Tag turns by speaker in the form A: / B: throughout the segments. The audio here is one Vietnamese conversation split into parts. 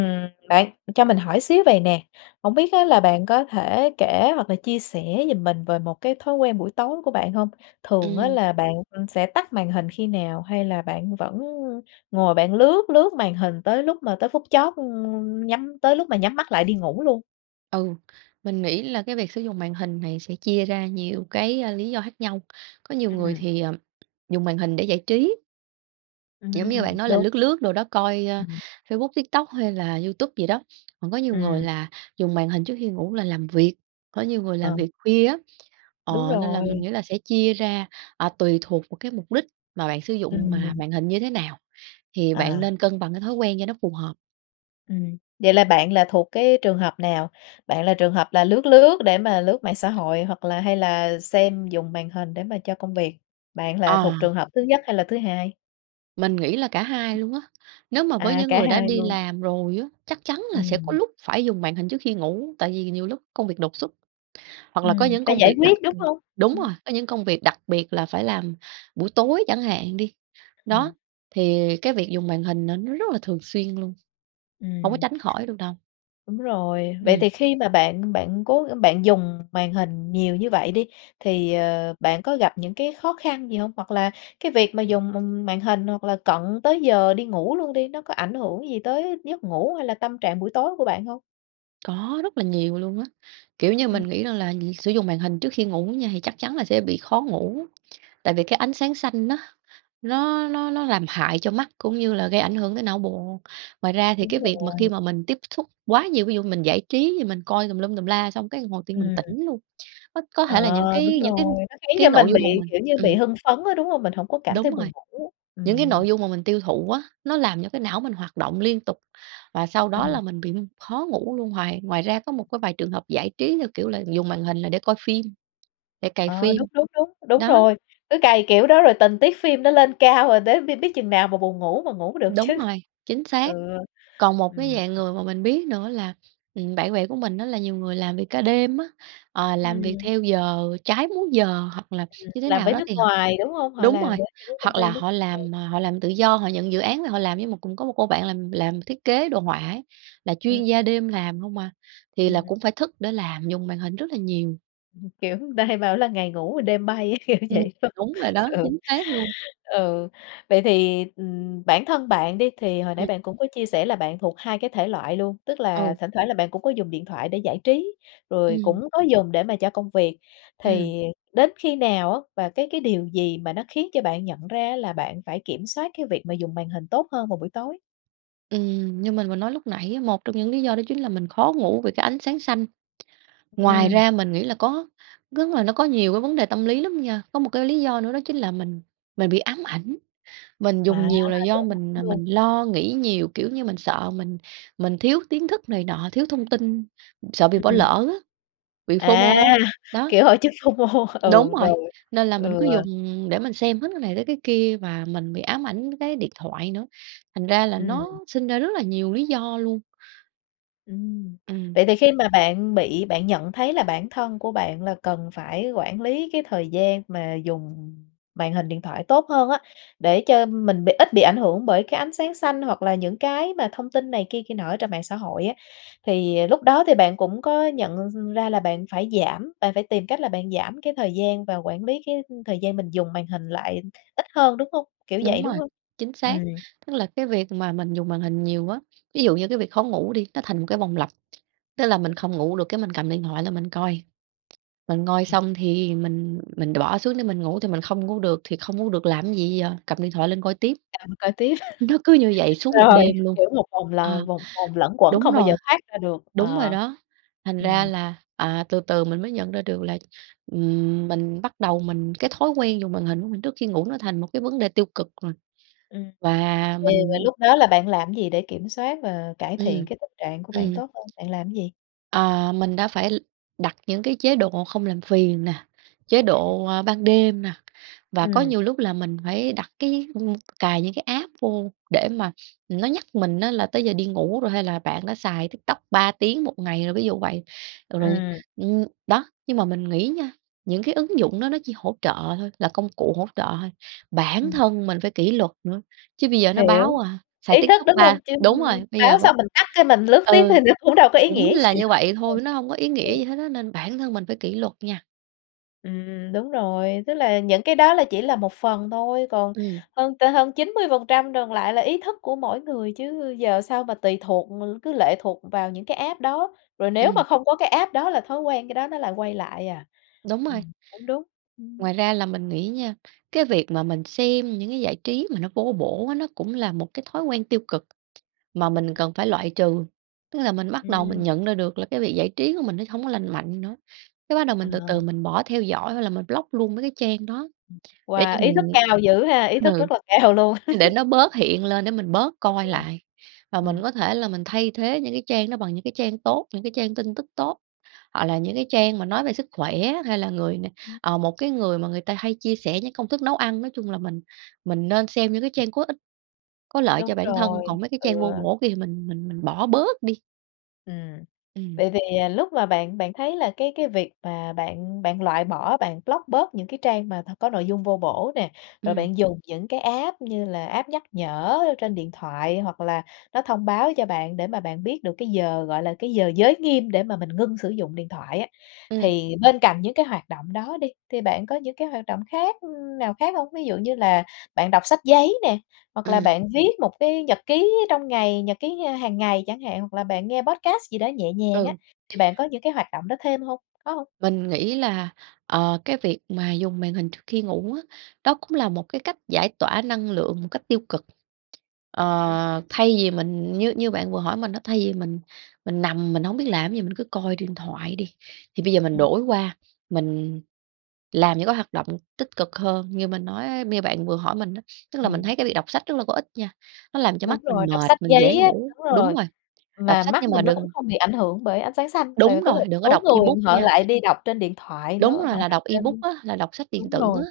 A: Ừm, bạn cho mình hỏi xíu vầy nè, hổng biết á là bạn có thể kể hoặc là chia sẻ giùm mình về một cái thói quen buổi tối của bạn hông? Thường á
B: Ừm.
A: là bạn sẽ tắt màn hình khi nào hay là bạn vẫn ngồi bạn lướt, lướt màn hình tới lúc mà tới phút chót, ưm, nhắm, tới lúc mà nhắm mắt lại đi ngủ luôn?
B: Ừ. Mình nghĩ là cái việc sử dụng màn hình này sẽ chia ra nhiều cái, a, lý do khác nhau. Có nhiều người
A: Ừm.
B: thì, ờ, dùng màn hình để giải trí. Giống như bạn
A: Ừm,
B: nói là
A: đúng.
B: lướt, lướt đồ đó coi, ơ,
A: Ừm.
B: Facebook, TikTok, hay là YouTube gì đó. Còn có nhiều người
A: Ừm.
B: là dùng màn hình trước khi ngủ là làm việc, có nhiều người làm
A: Ờ.
B: việc khuya á.
A: Đúng
B: Ờ, nên là mình
A: rồi.
B: nghĩ là sẽ chia ra, à, tùy thuộc vào cái mục đích mà bạn sử dụng mà
A: Ừm.
B: màn hình như thế nào thì bạn
A: À!
B: nên cân bằng cái thói quen cho nó phù hợp.
A: Ừm. Vậy là bạn là thuộc cái trường hợp nào? Bạn là trường hợp là lướt lướt để mà lướt mạng xã hội hoặc là hay là xem dùng màn hình để mà cho công việc? Bạn là
B: Ờ.
A: thuộc trường hợp thứ nhất hay là thứ hai?
B: Mình nghĩ là cả hai luôn á. Nếu mà với
A: À,
B: những
A: cả
B: người đã
A: hai
B: đi
A: luôn.
B: làm rồi á, chắc chắn là sẽ có
A: Ừm.
B: lúc phải dùng màn hình trước khi ngủ, tại vì nhiều lúc công việc đột xuất, hoặc là có
A: Ừm,
B: những
A: phải
B: công
A: giải
B: việc đặc,
A: quyết, đúng
B: ưm
A: hông?
B: đúng
A: Ừm.
B: rồi, có những công việc đặc biệt là phải làm buổi tối chẳng hạn đi.
A: Ừm.
B: Đó, thì cái việc dùng màn hình n nó rất là thường xuyên luôn, hổng có
A: Ừm.
B: tránh khỏi được đâu.
A: Đúng rồi, vậy
B: Ừm.
A: thì khi mà bạn bạn cố bạn dùng màn hình nhiều như vậy đi, thì, ờ, bạn có gặp những cái khó khăn gì hông? Hoặc là cái việc mà dùng, ừm, màn hình hoặc là cận tới giờ đi ngủ luôn đi, nó có ảnh hưởng gì tới giấc ngủ hay là tâm trạng buổi tối của bạn hông?
B: Có, rất là nhiều luôn á! Kiểu như
A: Ừm.
B: mình nghĩ rằng là việc sử dụng màn hình trước khi ngủ á nha thì chắc chắn là sẽ bị khó ngủ, tại vì cái ánh sáng xanh á nó nó nó nó làm hại cho mắt cũng như là gây ảnh hưởng tới não bộ. Ngoài ra thì
A: Đúng
B: cái việc mà khi
A: rồi.
B: mà mình tiếp xúc quá nhiều, ví dụ mình giải trí thì mình coi tùm lum tùm la, xong cái hồi tự nhiên mình
A: Ừm.
B: tỉnh luôn, c có thể là
A: Ờ,
B: những
A: đúng
B: cái những cái
A: rồi, nó khiến
B: cái
A: cho
B: nội
A: mình
B: dung mà
A: bị,
B: mình
A: kiểu như, bị
B: ừm.
A: hưng phấn á, đúng hông? Mình hổng có cảm thấy
B: Đúng rồi.
A: buồn ngủ.
B: Những cái
A: Ừm.
B: nội dung mà mình tiêu thụ á, nó làm cho cái não mình hoạt động liên tục và sau đó
A: Ừm.
B: là mình bị khó ngủ luôn, hoài ngoài ra có một cái vài trường hợp giải trí theo kiểu là dùng màn hình là để coi phim, để cày
A: Ờ,
B: phim.
A: đúng, đúng, đúng, đúng
B: Đó.
A: rồi. Cứ cày kiểu đó rồi tình tiết phim nó lên cao rồi tới biết biết chừng nào mà buồn ngủ mà ngủ được
B: Đúng
A: chứ.
B: rồi. Chính xác!
A: Ừ.
B: Còn một cái
A: Ừm.
B: dạng người mà mình biết nữa là, ừm, bạn bè của mình á là nhiều người làm việc ca đêm á, ờ, làm việc
A: Ừm.
B: theo giờ trái múi giờ, hoặc là
A: Ừm,
B: như thế
A: làm
B: nào
A: với
B: đó
A: nước
B: thì h
A: ngoài, đúng hông? Họ
B: đúng
A: làm
B: rồi,
A: với những công
B: hoặc
A: ty
B: là
A: nước
B: họ
A: ngoài.
B: làm, ờ, họ làm tự do, họ nhận dự án về họ làm. Giống một cũng có một cô bạn làm làm thiết kế đồ họa ấy, là
A: Ừm.
B: chuyên gia đêm làm hông à, thì là
A: Ừm.
B: cũng phải thức để làm, dùng màn hình rất là nhiều.
A: Kiểu, người ta hay bảo là ngày ngủ rồi đêm bay á, kiểu
B: Ừm,
A: vậy, đúng hông?
B: đúng rồi đó,
A: Ừ,
B: chính xác luôn.
A: ừ, vậy thì, ừm, bản thân bạn đi, thì hồi nãy
B: Ừm.
A: bạn cũng có chia sẻ là bạn thuộc hai cái thể loại luôn, tức là
B: Ừ.
A: thỉnh thoảng là bạn cũng có dùng điện thoại để giải trí, rồi
B: Ừm.
A: cũng có dùng để mà cho công việc.
B: Ừm.
A: Thì đến khi nào á và cái cái điều gì mà nó khiến cho bạn nhận ra á là bạn phải kiểm soát cái việc mà dùng màn hình tốt hơn vào buổi tối?
B: Ừm, như mình vừa nói lúc nãy á, một trong những lý do đó chính là mình khó ngủ vì cái ánh sáng xanh, ngoài
A: Ừm.
B: ra mình nghĩ là có rức là nó có nhiều cái vấn đề tâm lý lắm nha. Có một cái lý do nữa đó chính là mình mình bị ám ảnh, mình
A: Wow,
B: dùng nhiều là
A: bị
B: do
A: ám
B: mình,
A: ảnh
B: à,
A: luôn.
B: mình lo nghĩ nhiều, kiểu như, mình sợ mình mình thiếu tiến thức này nọ, thiếu thông tin, sợ bị
A: Ừm,
B: bỏ
A: ừm.
B: lỡ á, bị FOMO,
A: À!
B: đó.
A: Kiểu, hội chứng FOMO,
B: Đúng
A: ừ,
B: rồi,
A: rồi,
B: nên là mình
A: ừ.
B: cứ dùng để mình xem hết cái này tới cái kia và mình bị ám ảnh với cái điện thoại nữa, thành ra là
A: Ừm.
B: nó sinh ra rất là nhiều lý do luôn.
A: Ừm.
B: Ừm.
A: Vậy thì khi mà bạn bị bạn nhận thấy là bản thân của bạn là cần phải quản lý cái thời gian mà dùng màn hình điện thoại tốt hơn á, để cho mình bị ít bị ảnh hưởng bởi cái ánh sáng xanh hoặc là những cái mà thông tin này kia kia nọ ở trên mạng xã hội á, thì, à, lúc đó thì bạn cũng có nhận ra là bạn phải giảm, bạn phải tìm cách là bạn giảm cái thời gian và quản lý cái, ưm, thời gian mình dùng màn hình lại ít hơn, đúng hông? Kiểu
B: Đúng
A: vậy, đúng
B: rồi,
A: hông?
B: chính xác,
A: Ừm.
B: tức là cái việc mà mình dùng màn hình nhiều á. Ví dụ như cái việc khó ngủ đi, nó thành một cái vòng lặp, tức là mình
A: [unintelligible]
B: không ngủ được cái mình cầm điện thoại lên mình coi, mình coi xong thì mình mình đ bỏ xuống để mình ngủ thì mình không ngủ được, thì không ngủ được làm cái gì giờ, cầm điện thoại lên coi tiếp.
A: Cầm coi tiếp.
B: Nó cứ như vậy suốt một
A: Rồi,
B: đêm luôn.
A: kiểu, một vòng
B: Ờ,
A: là vòng vòng luẩn quẩn
B: đúng
A: không bao giờ
B: rồi,
A: thoát ra được,
B: đúng rồi
A: ờ.
B: đó, thành ra
A: Ừm.
B: là, à, từ từ mình mới nhận ra được là, ừm, mình bắt đầu mình cái thói quen dùng màn hình của mình trước khi ngủ nó thành một cái vấn đề tiêu cực rồi.
A: Ưm, ừm,
B: Và
A: thì và
B: mình
A: lúc đó là bạn làm cái gì để kiểm soát và cải thiện
B: Ừm,
A: cái tình trạng của bạn
B: ừm.
A: tốt hơn, bạn làm cái gì?
B: À, mình đã phải l đặt những cái chế độ không làm phiền nè, chế
A: [unintelligible]
B: độ, a, ban đêm nè và có
A: Ừm.
B: nhiều lúc là mình phải đặt cái, ưm, cài những cái app vô để mà, ừm, nó nhắc mình á là tới giờ đi ngủ rồi hay là bạn đã xài TikTok 3 tiếng 1 ngày rồi, ví dụ vậy. Ờ, rồi,
A: Ừm.
B: ưm, đó, nhưng mà mình nghĩ nha, những cái ứng dụng đó nó chỉ hỗ trợ thôi, là công cụ hỗ trợ thôi, bản
A: Ừm.
B: thân mình phải kỷ luật nữa, chứ bây giờ nó
A: Hiểu,
B: báo, à, xài
A: ý thức,
B: TikTok
A: đúng hông?
B: ba
A: Chứ
B: đúng rồi, bây giờ
A: báo
B: b
A: xong mình tắt cái mình lướt tiếp
B: ừ,
A: thì nó cũng đâu có ý
B: cũng
A: nghĩa
B: là
A: gì
B: như
A: đâu.
B: vậy
A: Đúng rồi,
B: thôi, nó hông có ý nghĩa
A: ừ.
B: gì hết á nên bản thân mình phải kỷ luật nha.
A: Ừm, đúng rồi. Tức là những cái đó là chỉ là một phần thôi, còn
B: Ừm.
A: hơn t hơn 90% còn lại là ý thức của mỗi người, chứ giờ sao mà tùy thuộc, ừ, cứ lệ thuộc vào những cái app đó. Rồi nếu mà
B: Ừm.
A: không có cái app đó là thói quen khi đó nó lại quay lại à?
B: Đúng rồi.
A: Ừm, cũng đúng. Ừm.
B: Ngoài ra là mình nghĩ nha, cái việc mà mình xem những cái giải trí mà nó vô bổ á nó cũng là một cái thói quen tiêu cực mà
A: Ừm,
B: mình
A: ừm.
B: cần phải loại trừ. Tức là mình bắt đầu mình
A: Ừm.
B: nhận ra được là cái việc giải trí của mình nó hổng có lành mạnh nữa, cái bắt đầu
A: Ờ.
B: mình từ từ mình bỏ theo dõi hoặc là mình block luôn mấy cái trang đó để cho
A: Wow, ý thức
B: mình
A: cao dữ ha! Ý thức
B: ừ,
A: rất là cao luôn.
B: để nó bớt hiện lên để mình bớt coi
A: [unintelligible]
B: lại. Và mình
A: ừm.
B: có thể là mình thay thế những cái trang đó bằng những cái trang tốt, những cái trang tin tức tốt, hoặc là những cái trang mà nói về sức khỏe hay là người n
A: Ừm.
B: ờ, một cái người mà người ta hay chia sẻ những công thức nấu ăn. Nói chung là mình mình nên xem những cái trang có ích, có lợi cho
A: Đúng
B: bản thân,
A: rồi,
B: còn mấy cái
A: ừ.
B: trang vô bổ kia thì mình mình mình bỏ bớt đi.
A: Ừm.
B: Ừm.
A: Vậy thì lúc mà bạn bạn thấy là cái cái việc mà bạn bạn loại bỏ, bạn block bớt những cái trang mà có nội dung vô bổ nè, rồi
B: Ừm.
A: bạn dùng những cái app như là app nhắc nhở trên điện thoại, hoặc là nó thông báo cho bạn để mà bạn biết được cái giờ, gọi là, cái giờ giới nghiêm để mà mình ngưng sử dụng điện thoại á,
B: Ừm.
A: thì bên cạnh những cái hoạt động đó đi, thì bạn có những cái hoạt động khác, ưm, nào khác hông? Ví dụ như là bạn đọc sách giấy nè, hoặc là
B: Ừm.
A: bạn viết một cái nhật ký trong ngày, nhật ký hàng ngày chẳng hạn, hoặc là bạn nghe podcast gì đó nhẹ nhàng á,
B: Ừ.
A: thì bạn có những cái hoạt động đó thêm hông? Có hông?
B: Mình nghĩ là, ờ, cái việc mà dùng màn hình trước khi ngủ á, đó cũng là một cái cách giải tỏa năng lượng một cách tiêu cực.
A: [unintelligible]
B: Ờ, thay vì mình như như bạn vừa hỏi mình á, thay vì mình mình nằm mình hổng biết làm cái gì, mình cứ coi điện thoại đi, thì bây giờ mình
A: Ừm.
B: đổi qua mình làm những cái hoạt động tích cực hơn như mình nói, như bạn vừa hỏi mình á. Tức là mình
A: Ừm.
B: thấy cái việc đọc sách rất là có ích nha, nó làm cho mắt
A: Đúng
B: mình
A: rồi, đọc
B: mệt,
A: sách
B: mình dễ
A: giấy á,
B: ngủ
A: đúng
B: đúng
A: rồi.
B: rồi. Đọc
A: Mà
B: sách
A: mắt
B: nhưng mà
A: mình nó cũng
B: đừng
A: không bị ảnh hưởng bởi ánh sáng xanh. Tại vì
B: đúng
A: có
B: rồi,
A: một
B: đừng có
A: số
B: đọc
A: người
B: ebook
A: họ
B: nha.
A: lại đi đọc trên điện thoại
B: Đúng
A: nữa, họ
B: rồi, là
A: đọc
B: đọc ebook
A: trên
B: á, là đọc sách điện
A: đúng
B: tử.
A: rồi,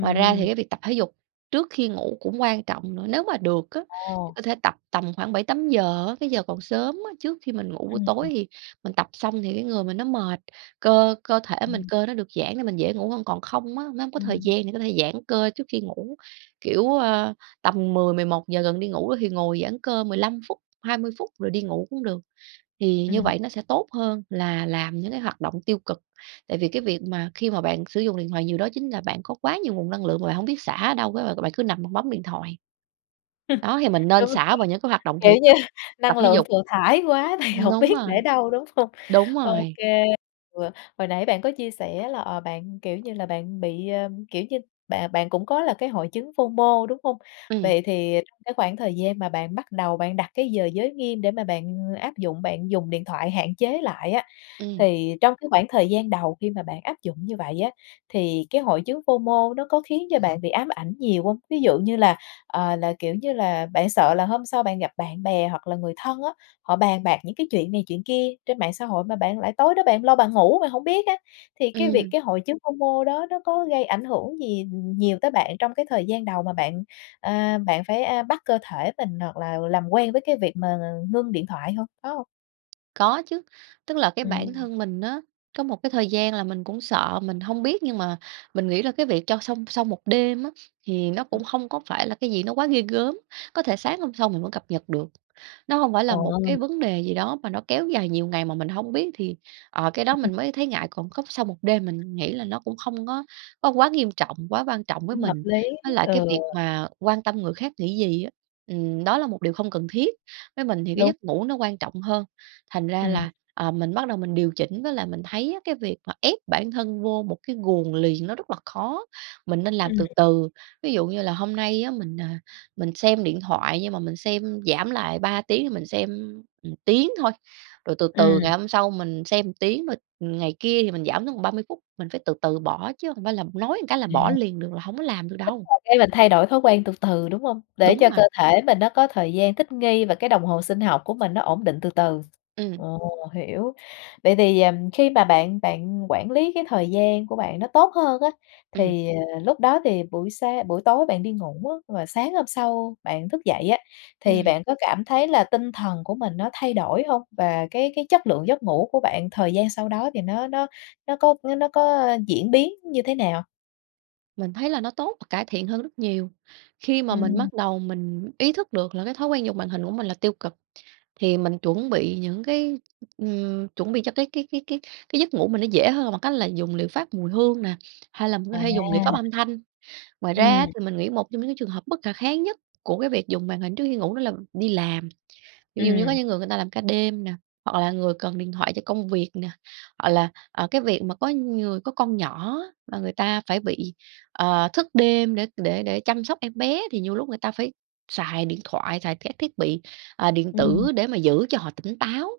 B: Ngoài ra thì cái việc tập thể dục trước khi ngủ cũng quan trọng nữa, nếu mà được á thì
A: Ồ!
B: có thể tập tầm khoảng 7:00-8:00, cái giờ còn sớm á. Trước khi mình ngủ buổi
A: Ừm.
B: tối thì mình tập xong thì cái người mình nó mệt, cơ cơ thể mình
A: Ừm.
B: cơ nó được giãn để mình dễ ngủ hơn. Còn không á, nếu không có thời
A: Ừm.
B: gian thì có thể giãn cơ trước khi ngủ. Kiểu, a, tầm 10:00-11:00 gần đi ngủ thì ngồi giãn cơ 15 phút, 20 phút rồi đi ngủ cũng được, thì như
A: Ừm.
B: vậy nó sẽ tốt hơn là làm những cái hoạt động tiêu cực. Tại vì cái việc mà khi mà bạn sử dụng điện thoại nhiều đó, chính là bạn có quá nhiều nguồn năng lượng mà bạn hổng biết xả ở đâu, r rồi bạn cứ nằm bạn bấm điện thoại. Đó, thì mình nên
A: Đúng rồi,
B: xả vào những cái hoạt động
A: kiểu
B: thể
A: như
B: chất,
A: năng
B: tập thể
A: lượng
B: dục.
A: thừa thãi quá thì
B: Ừm,
A: hổng
B: đúng
A: biết để
B: rồi.
A: đâu đúng hông?
B: Đúng
A: Ô
B: rồi.
A: kê, ừ. Hồi nãy bạn có chia sẻ là, ờ, bạn, kiểu như là, bạn bị, ơ, kiểu như, bạn bạn cũng có là cái hội chứng FOMO, đúng hông?
B: Ừm.
A: Vậy thì trong cái khoảng thời gian mà bạn bắt đầu bạn đặt cái giờ giới nghiêm để mà bạn áp dụng, bạn dùng điện thoại hạn chế lại á,
B: Ừm.
A: thì trong cái khoảng thời gian đầu khi mà bạn áp dụng như vậy á, thì cái hội chứng FOMO, nó có khiến cho bạn bị ám ảnh nhiều hông? Ví dụ như là, ờ, là, kiểu như là, bạn sợ là hôm sau bạn gặp bạn bè hoặc là người thân á, họ bàn bạc những cái chuyện này chuyện kia trên mạng xã hội mà bạn lại tối đó bạn lo bạn ngủ rồi hổng biết á. Thì cái việc
B: Ừm.
A: cái hội chứng FOMO, đó nó có gây ảnh hưởng gì nhiều tới bạn trong cái thời gian đầu mà bạn, à, bạn phải, a, bắt cơ thể mình hoặc là làm quen với cái việc mà ngưng điện thoại hông, có hông?
B: Có chứ, tức là cái bản
A: Ừm.
B: thân mình á, có một cái thời gian là mình cũng sợ, mình hông biết nhưng mà mình nghĩ là cái việc cho xong sau 1 đêm á thì nó
A: Ừm.
B: cũng không có phải là cái gì nó quá ghê gớm, có thể sáng hôm sau mình vẫn cập nhật được. Nó hông phải
A: Ờ.
B: là một cái vấn đề gì đó mà nó kéo dài nhiều ngày mà mình hông biết thì, ờ, cái đó mình mới thấy ngại, còn cốc sau 1 đêm mình nghĩ là nó cũng không có có quá nghiêm trọng, quá quan trọng với
A: Cũng hợp
B: mình.
A: lý,
B: Với lại cái
A: ừ.
B: việc mà quan tâm người khác nghĩ gì á, ừm, đó là một điều không cần thiết, với mình thì cái
A: Đúng.
B: giấc ngủ nó quan trọng hơn. Thành ra
A: Ừm.
B: là, ờ, mình bắt đầu mình điều chỉnh, với lại mình thấy á cái việc mà ép bản thân vô một cái guồng liền nó rất là khó, mình nên làm
A: Ừm.
B: từ từ. Ví dụ như là hôm nay á mình, à, mình xem điện thoại nhưng mà mình xem giảm lại, 3 tiếng thì mình xem một tiếng thôi, rồi từ từ
A: Ừm.
B: ngày hôm sau mình xem một tiếng, ừm, ngày kia thì mình giảm xuống còn 30 phút, mình phải từ từ bỏ, chứ hông phải là nói một cái là bỏ
A: À.
B: liền được, là hổng có làm được
A: Tức
B: đâu.
A: là cái là thay đổi thói quen từ từ, đúng hông? Để
B: Đúng
A: cho
B: rồi.
A: cơ thể mình nó có thời gian thích nghi và cái đồng hồ sinh học của mình nó ổn định từ từ.
B: Ừm.
A: Ồ! Hiểu. Vậy thì, ừm, khi mà bạn bạn quản lý cái thời gian của bạn nó tốt hơn á,
B: Ừm.
A: thì, ờ, lúc đó thì buổi sáng buổi tối bạn đi ngủ á, rồi sáng hôm sau bạn thức dậy á, thì
B: Ừm.
A: bạn có cảm thấy là tinh thần của mình nó thay đổi hông? Và cái cái chất lượng giấc ngủ của bạn thời gian sau đó thì nó nó nó có với nó có, ơ, diễn biến như thế nào?
B: Mình thấy là nó tốt và cải thiện hơn rất nhiều. Khi mà mình
A: Ừm.
B: bắt đầu mình ý thức được là cái thói quen dùng màn hình của mình là tiêu cực, thì mình chuẩn bị những cái, ừm, chuẩn bị cho cái cái cái cái cái giấc ngủ mình nó dễ hơn là bằng cách là dùng liệu pháp mùi hương nè, hay là mình có thể dùng liệu pháp
A: À.
B: âm thanh. Ngoài ra á
A: Ừm.
B: thì mình nghĩ một trong những cái trường hợp bất khả kháng nhất của cái việc dùng màn hình trước khi ngủ đó là đi làm, ví dụ như có
A: Ừm.
B: những người người ta làm ca đêm nè, hoặc là người cần điện thoại cho công việc nè, hoặc là, ờ, cái việc mà có người có con nhỏ á, là người ta phải bị, ờ, thức đêm để để để chăm sóc em bé thì nhiều lúc người ta phải xài điện thoại, xài thẻ thiết bị, ờ, điện
A: Ừm.
B: tử để mà giữ cho họ tỉnh táo,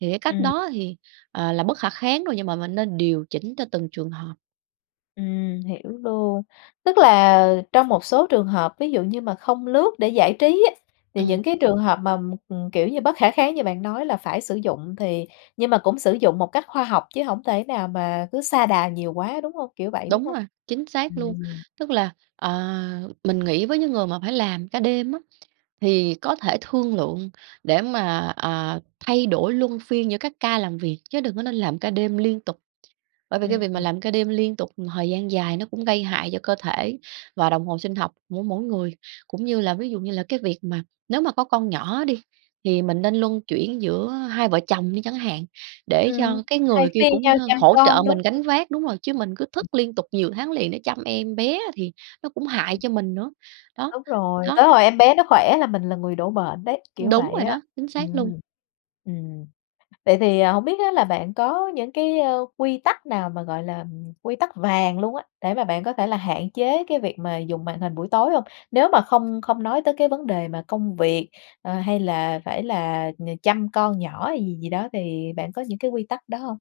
B: thì cái cách
A: Ừm.
B: đó thì, ờ, là bất khả kháng rồi, nhưng mà mình nên điều chỉnh cho từng trường hợp.
A: Ừm, hiểu luôn. Tức là trong một số trường hợp ví dụ như mà không lướt để giải trí á, thì
B: Ừm.
A: những cái trường hợp mà, ừm, kiểu, như bất khả kháng như bạn nói là phải sử dụng thì nhưng mà cũng sử dụng một cách khoa học chứ hổng thể nào mà cứ sa đà nhiều quá đúng hông, kiểu, vậy đúng
B: Đúng
A: hông?
B: rồi, chính xác luôn.
A: Ừm.
B: Tức là, ờ, mình nghĩ với những người mà phải làm ca đêm á, thì có thể thương lượng để mà, ờ, thay đổi luân phiên giữa các ca làm việc, chứ đừng có nên làm ca đêm liên tục. Bởi vì cái việc mà
A: Ừm.
B: làm ca đêm liên tục thời gian dài nó cũng gây hại cho cơ thể và đồng hồ sinh học của mỗi người. Cũng như là ví dụ như là cái việc mà nếu mà có con nhỏ đi, thì mình nên luân chuyển giữa hai vợ chồng đi chẳng hạn để
A: Ừm,
B: cho cái
A: thay
B: người kia
A: phiên
B: cũng hơ hỗ trợ
A: nhau chăm con, đúng
B: mình
A: [unintelligible]
B: gánh vác đúng rồi, chứ mình cứ thức liên tục nhiều tháng liền để chăm em bé thì nó cũng hại cho mình nữa, đó,
A: Đúng rồi,
B: đó.
A: tới hồi em bé nó khỏe là mình là người đổ bệnh đấy, kiểu
B: Đúng
A: vậy
B: rồi
A: á.
B: đó, chính xác luôn!
A: Ừm, ừm. Vậy thì, à, hổng biết á là bạn có những cái, ơ, quy tắc nào mà, gọi là, ừm, quy tắc vàng luôn á, để mà bạn có thể là hạn chế cái việc mà dùng màn hình buổi tối hông? Nếu mà không không nói tới cái vấn đề mà công việc, ờ, hay là phải là nh chăm con nhỏ hay gì gì đó thì bạn có những cái quy tắc đó hông?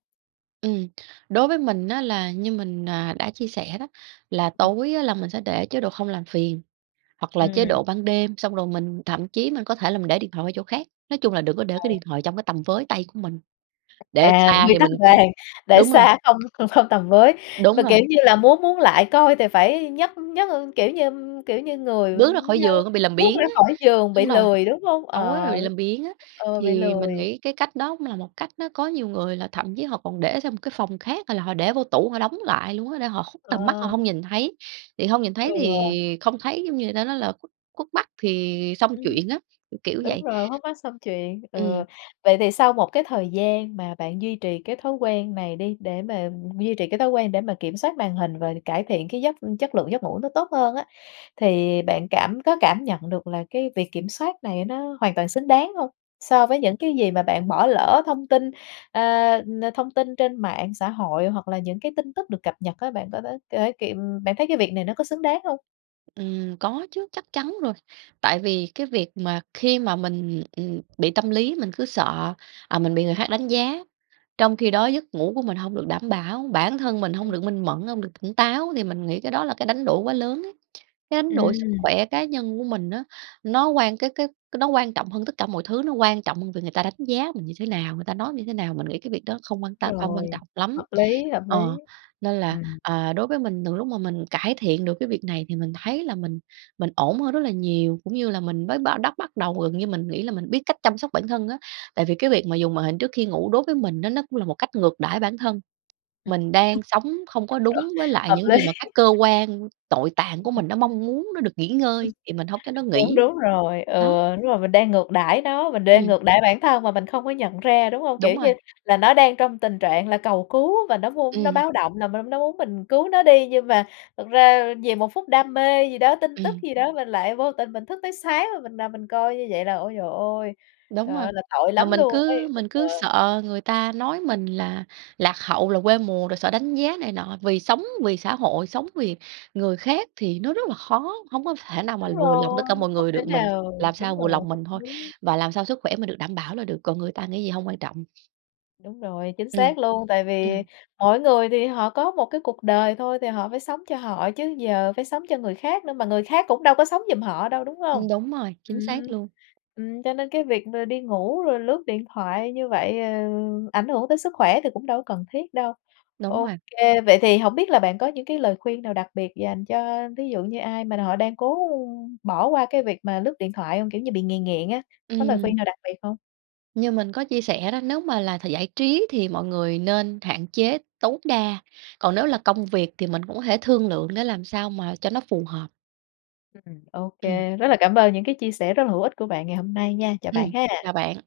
B: Ừm, đối với mình á là như mình, à, đã chia sẻ đó là
A: Ừm.
B: tối á là mình sẽ để chế độ không làm phiền hoặc là chế
A: Ừm.
B: độ ban đêm, xong rồi mình thậm chí mình có thể là mình để điện thoại qua chỗ khác, nói chung là đừng có để cái
A: Ừ.
B: điện thoại trong cái tầm với tay của mình. Để
A: À.
B: xa
A: Quy
B: thì
A: tắc
B: mình cũng
A: vàng để
B: đúng rồi.
A: xa không không tầm với.
B: Đúng
A: Mà, kiểu,
B: rồi.
A: như là muốn muốn lại coi thì phải nhấc nhấc, kiểu như kiểu như, người
B: Bước ra khỏi
A: như
B: giường á, bị làm
A: bước
B: biếng
A: ra
B: á,
A: khỏi giường bị
B: đúng rồi,
A: lười, đúng hông?
B: tối rồi
A: Ờ,
B: bị làm biếng á.
A: ừ, bị
B: Thì mình
A: lười.
B: nghĩ cái cách đó cũng là một cách nó có nhiều người là thậm chí họ còn để sang một cái phòng khác, hay là họ để vô tủ họ đóng lại luôn á, để họ khuất tầm mắt họ
A: Ờ.
B: hông nhìn thấy, thì hông nhìn thấy thì
A: Ừ.
B: không thấy, giống như, người ta nói là khuất khuất mắt thì xong
A: Ừm.
B: chuyện á, kiểu
A: Đúng
B: vậy.
A: rồi, khuất mắt xong chuyện. Ừ,
B: Ừm.
A: vậy thì sau một cái thời gian mà bạn duy trì cái thói quen này đi để mà duy trì cái thói quen để mà kiểm soát màn hình và cải thiện cái giấc chất lượng giấc ngủ nó tốt hơn á, thì bạn cảm có cảm nhận được là cái việc kiểm soát này nó hoàn toàn xứng đáng hông? So với những cái gì mà bạn bỏ lỡ thông tin, ơ, nơ thông tin trên mạng xã hội hoặc là những cái tin tức được cập nhật á, bạn có thấy có thể kiệm bạn thấy cái việc này nó có xứng đáng hông?
B: Ừm. Có chứ, chắc chắn rồi. Tại vì cái việc mà khi mà mình, ừm, bị tâm lý, mình cứ sợ, à, mình bị người khác đánh giá, trong khi đó giấc ngủ của mình hông được đảm bảo, bản thân mình hông
A: Ừm.
B: được minh mẫn, hông được tỉnh táo, thì mình nghĩ cái đó là cái đánh đổi quá lớn ấy. Cái đánh đổi sức
A: Ừm.
B: khỏe cá nhân của mình á nó quan cái cái nó quan trọng hơn tất cả mọi thứ, nó quan trọng hơn việc người ta đánh giá mình như thế nào, người ta nói mình như thế nào, mình nghĩ cái việc đó không quan tâm, không quan
A: Rồi.
B: trọng lắm.
A: Hợp lý, hợp
B: Ờ,
A: lý.
B: nên là,
A: Ừm.
B: ờ, đối với mình từ lúc mà mình cải thiện được cái việc này thì mình thấy là mình mình ổn hơn rất là nhiều, cũng như là mình mới bá đắp bắt đầu gần như mình nghĩ là mình biết cách chăm sóc bản thân á, tại vì cái việc mà dùng màn hình trước khi ngủ đối với mình á nó cũng là một cách ngược đãi bản thân. Mình đang sống không có đúng với lại
A: Hợp
B: những gì
A: lý.
B: mà các cơ quan tội tạng của mình, nó mong muốn nó được nghỉ ngơi thì mình hông cho nó
A: Đúng,
B: nghỉ.
A: đúng rồi, ừ,
B: Đó.
A: đúng rồi, mình đang ngược đãi nó, mình đang
B: Ừm.
A: ngược đãi bản thân mà mình không có nhận ra, đúng hông?
B: Đúng
A: Kiểu
B: rồi.
A: như là nó đang trong tình trạng là cầu cứu và nó vuông nó
B: Ừm.
A: báo động là n nó muốn mình cứu nó đi. Nhưng mà thực ra vì một phút đam mê gì đó, tin tức
B: Ừm.
A: gì đó, mình lại vô tình mình thức tới sáng, rồi mình nằm mình coi như vậy là, ôi trời ơi,
B: Đúng
A: trời
B: rồi.
A: ơi, là tội
B: Mà
A: lắm
B: mình
A: luôn ấy,
B: cứ
A: nhưng
B: mình
A: mà
B: cứ sợ người ta nói mình là lạc hậu, là quê mùa, rồi sợ đánh giá này nọ. Vì sống vì xã hội, sống vì người khác thì nó rất là khó, hông có thể nào mà
A: Đúng
B: vừa lòng tất
A: rồi,
B: cả mọi
A: không
B: người
A: thể
B: được, mình
A: nào
B: làm sao
A: đúng
B: vừa
A: rồi,
B: lòng
A: hợp
B: mình thôi
A: lý.
B: và làm sao sức khỏe mình được đảm bảo là được. Còn người ta nghĩ gì hông quan trọng.
A: Đúng rồi, chính
B: Ừm.
A: xác luôn, tại vì
B: Ừm.
A: mỗi người thì họ có một cái cuộc đời thôi thì họ phải sống cho họ chứ, giờ phải sống cho người khác nữa mà người khác cũng đâu có sống giùm họ đâu, đúng hông?
B: Ừm, đúng rồi,
A: Ừm.
B: chính xác luôn.
A: Ừm, cho nên cái việc mà đi ngủ rồi lướt điện thoại như vậy, ờ, ảnh hưởng tới sức khỏe thì cũng đâu có cần thiết đâu.
B: Đúng
A: Ô
B: rồi.
A: kê, vậy thì hổng biết là bạn có những cái lời khuyên nào đặc biệt dành cho ví dụ như ai mà họ đang cố bỏ qua cái việc mà lướt điện thoại hông? Kiểu như bị nghiện nghiện á, có lời khuyên
B: Ừm.
A: nào đặc biệt hông?
B: Như mình có chia sẻ đó, nếu mà là th giải trí thì mọi người nên hạn chế tối đa, còn nếu là công việc thì mình cũng có thể thương lượng để làm sao mà cho nó phù hợp.
A: Ừm. Ô
B: Ừm.
A: kê, rất là cảm ơn những cái chia sẻ rất là hữu ích của bạn ngày hôm nay nha. Chào bạn
B: Ừm.
A: ha!
B: Chào bạn.